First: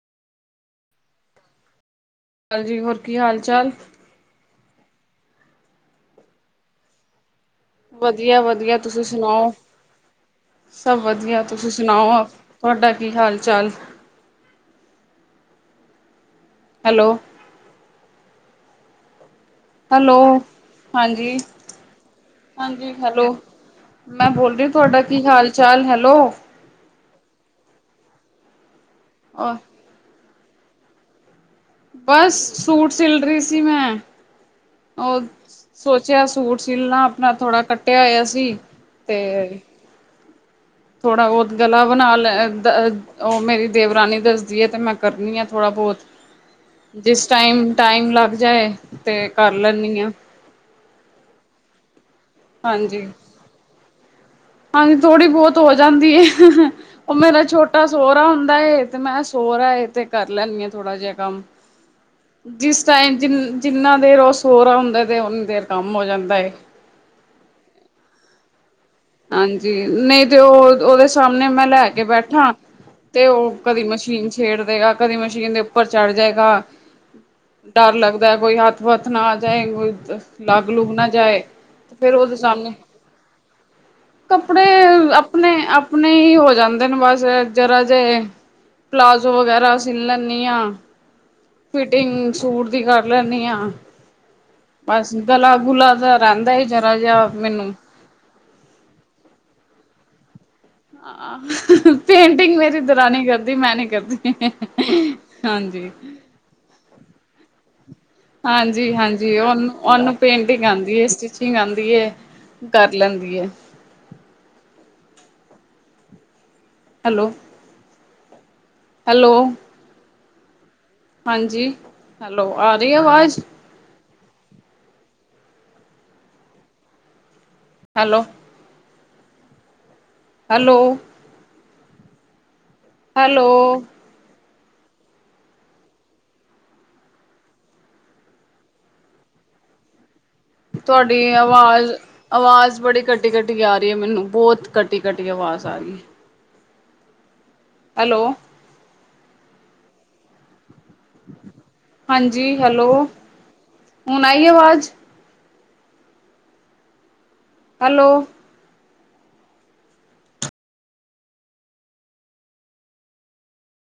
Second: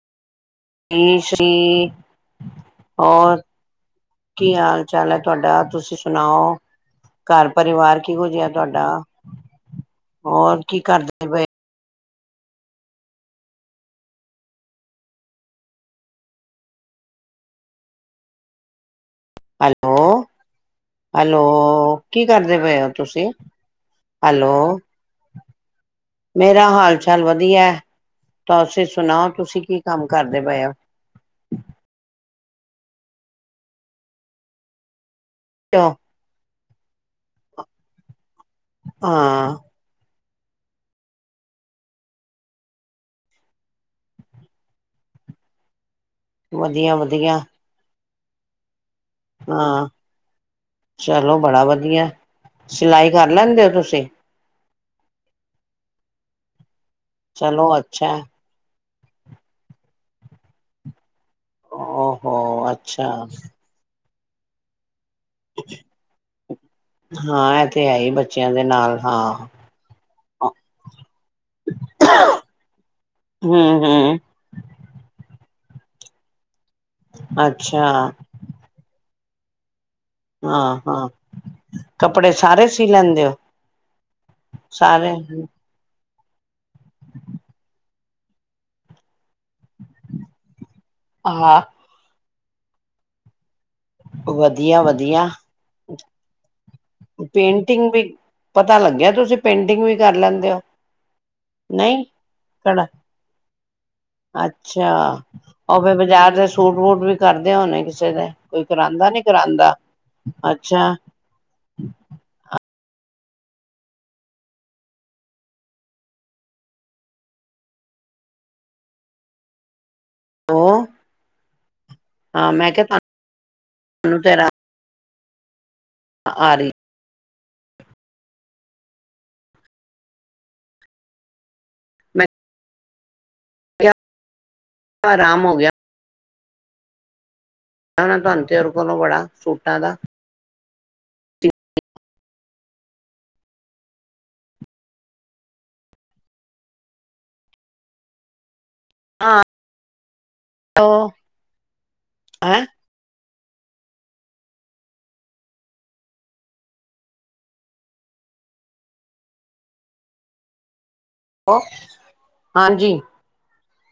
ਸ਼ੀ ਸ਼ੀ ਹਾਂਜੀ ਹੋਰ ਕੀ ਰ ਹਾਲ ਚਾਲ ਕੀ ਹਾਲ ਚਾਲ ਹੈ ਤੁਹਾਡਾ ਤੁਸੀਂ ਸੁਣਾਓ ਘਰ ਪਰਿਵਾਰ ਵਧੀਆ ਕਿਹੋਿਹਾ ਵਧੀਆ ਤੁਹਾਡਾ ਤੁਸੀਂ ਸੁਣਾਓ ਹੋਰ ਕੀ ਸਭ ਕਰਦੇ ਵਧੀਆ ਪਏ ਤੁਸੀਂ ਸੁਣਾਓ ਤੁਹਾਡਾ ਕੀ ਹਾਲ ਚਾਲ ਹੈਲੋ ਹੈਲੋ ਹਾਂਜੀ ਹੈਲੋ ਕੀ ਕਰਦੇ ਪਏ ਹੋ ਹਾਂਜੀ ਹੈਲੋ ਤੁਸੀਂ ਮੈਂ ਹੈਲੋ ਬੋਲ ਰਹੀ ਤੁਹਾਡਾ ਕੀ ਹਾਲ ਚਾਲ ਹੈਲੋ ਮੇਰਾ ਹਾਲ ਚਾਲ ਵਧੀਆ ਤਾਂ ਅਸੀ ਸੁਣਾਓ ਤੁਸੀਂ ਕੀ ਕੰਮ ਕਰਦੇ ਅਰੇ ਭਏ ਬਸ ਸੂਟ ਸਿਲ ਰਹੀ ਸੀ ਮੈਂ ਉਹ ਹੋ ਸੋਚਿਆ ਸੂਟ ਸੀਲਣਾ ਆਪਣਾ ਥੋੜਾ ਕੱਟਿਆ ਹੋਇਆ ਸੀ ਤੇ ਹਾਂ ਥੋੜਾ ਬਹੁਤ ਗਲਾ ਬਣਾ ਲੈ ਉਹ ਮੇਰੀ ਦੇਵਰਾਨੀ ਦੱਸਦੀ ਹੈ ਤੇ ਮੈਂ ਕਰਨੀ ਆ ਥੋੜਾ ਬਹੁਤ ਵਧੀਆ ਜਿਸ ਵਧੀਆ ਟਾਈਮ ਟਾਈਮ ਲੱਗ ਜਾਏ ਤੇ ਕਰ ਹਾਂ, ਲੈਂਨੀ ਆ ਚਲੋ ਬੜਾ ਵੱਧ - ਦੀਆਂ ਹਾਂਜੀ ਸਿਲਾਈ ਕਰ ਲੈਂਦੇ ਹੋ ਤੁਸੀਂ? ਹਾਂਜੀ ਥੋੜ੍ਹੀ ਬਹੁਤ ਹੋ ਜਾਂਦੀ ਏ, ਹ -ਹ -ਹ। ਉਹ ਮੇਰਾ ਚਲੋ ਛੋਟਾ ਅੱਛਾ ਸੋ ਰਹਾ ਹੁੰਦਾ ਏ। ਤੇ ਮੈਂ ਸੋ ਰਹਾ ਇਹ ਤੇ ਕਰ ਲੈਂਦੀ ਹਾਂ ਥੋੜ੍ਹਾ ਜਿਹਾ ਕੰਮ, ਓਹੋ ਜਿਸ ਅੱਛਾ ਟਾਈਮ ਜਿ ਜਿੰਨਾ ਫਿਰ ਓ ਸੋ ਰਹਾ ਹੁੰਦਾ ਹੈ। ਹਨ। ਓਨੀ ਦੇਰ ਕੰਮ ਹੋ ਜਾਂਦਾ ਏ। ਹਾਂ ਇਹ ਤੇ ਹੈ ਹੀ ਬੱਚਿਆਂ ਦੇ ਨਾਲ ਹਾਂ ਹਾਂਜੀ, ਨਹੀਂ ਤੇ ਉਹ ਉਹਦੇ ਸਾਹਮਣੇ ਮੈਂ ਲੈ ਕੇ ਬੈਠਾ ਤੇ ਉਹ ਕਦੀ ਹਮ ਹਮ ਮਸ਼ੀਨ ਛੇੜ ਦੇਗਾ ਕਦੀ ਮਸ਼ ਕਹਿੰਦੇ ਉੱਪਰ ਚੜ੍ਹ ਜਾਏਗਾ। ਅੱਛਾ ਡਰ ਲੱਗਦਾ ਏ, ਕੋਈ ਹੱਥ -ਵੱਥ ਕਿਤ ਨਾ ਆ ਜਾਏਗਾ ਹਾਂ, ਹਾਂ ਫੇਰ ਕੱਪੜੇ ਉਹਦੇ ਸਾਰੇ ਸਾਹਮਣੇ ਸੀ ਲੈਂਦੇ ਹੋ? ਕੱਪੜੇ ਸਾਰੇ ਆਪਣੇ ਆਪ ਆਪਣੇ ਹੀ ਹੋ ਜਾਂਦੇ ਨੇ ਬਸ ਜਰਾ ਜੇ ਨਾ ਪਲਾਜੋ ਜੋ ਵਗੈਰਾ ਸੀਲ ਲੈਣੀ ਆ ਹਾਂ ਫਿਟਿੰਗ ਸੂਟ ਦੀ ਕਰ ਲੈਣੀ ਆ ਵਧੀਆ ਬਸ ਵਧੀਆ ਗਲਾ ਗੁਲਾ ਜਾ ਆਦਾ ਏ ਪੇਂਟਿੰਗ ਵੀ ਪਤਾ ਲੱਗਿਆ ਤੁਸੀਂ ਪੇਂਟਿੰਗ ਵੀ ਕਰ ਲੈਂਦੇ ਹੋ ਨਹੀਂ ਪੇਂਟਿੰਗ ਮੇਰੀ ਕੜਾ ਦਰਾਨੀ ਕਰਦੀ ਮੈਂ ਨੀ ਕਰਦੀ ਅੱਛਾ ਉਹ ਹਾਂਜੀ ਫਿਰ ਬਾਜ਼ਾਰ ਦੇ ਸੂਟ ਵੂਟ ਵੀ ਕਰਦੇ ਹੋਣੇ ਕਿਸੇ ਦੇ ਕੋਈ ਹਾਂਜੀ ਕਰਾਉਂਦਾ ਨੀ ਹਾਂਜੀ ਉਹ ਕਰਾਉਂਦਾ ਉਹਨੂੰ ਪੇਂਟਿੰਗ ਅੱਛਾ ਆਉਂਦੀ ਏ ਸਟਿਚਿੰਗ ਆਂ ਦੀ ਹੈ। ਕਰ ਲੈਂਦੀ ਐ। ਹੈਲੋ। ਹੈਲੋ। ਉਹ ਹਾਂਜੀ ਹੈਲੋ ਹਾਂ ਮੈਂ ਆ ਰਹੀ ਕਿਹਾ ਅਵਾਜ਼? ਤੇਰਾ ਆ ਰਹੀ। ਹੈਲੋ। ਹੈਲੋ। ਮੈਂ ਹੈਲੋ। ਆਰਾਮ ਹੋ ਗਿਆ। ਤੁਹਾਨੂੰ ਤੇਰੇ ਕੋਲੋਂ ਬੜਾ ਸੂਟਾਂ ਦਾ ਤੁਹਾਡੀ ਆਵਾਜ਼ ਆਵਾਜ਼ ਬੜੀ ਕਟੀ-ਕਟੀ ਆ ਰਹੀ ਏ ਮੈਨੂੰ ਬਹੁਤ ਕਟੀ-ਕਟੀ ਆਵਾਜ਼ ਆ ਰਹੀ ਐ। ਹੈਲੋ। ਹਾਂ। ਹਾਂਜੀ ਹੈਲੋ। ਹੁਣ ਆਈ ਆਵਾਜ਼? ਹੈਲੋ। ਹਾਂਜੀ।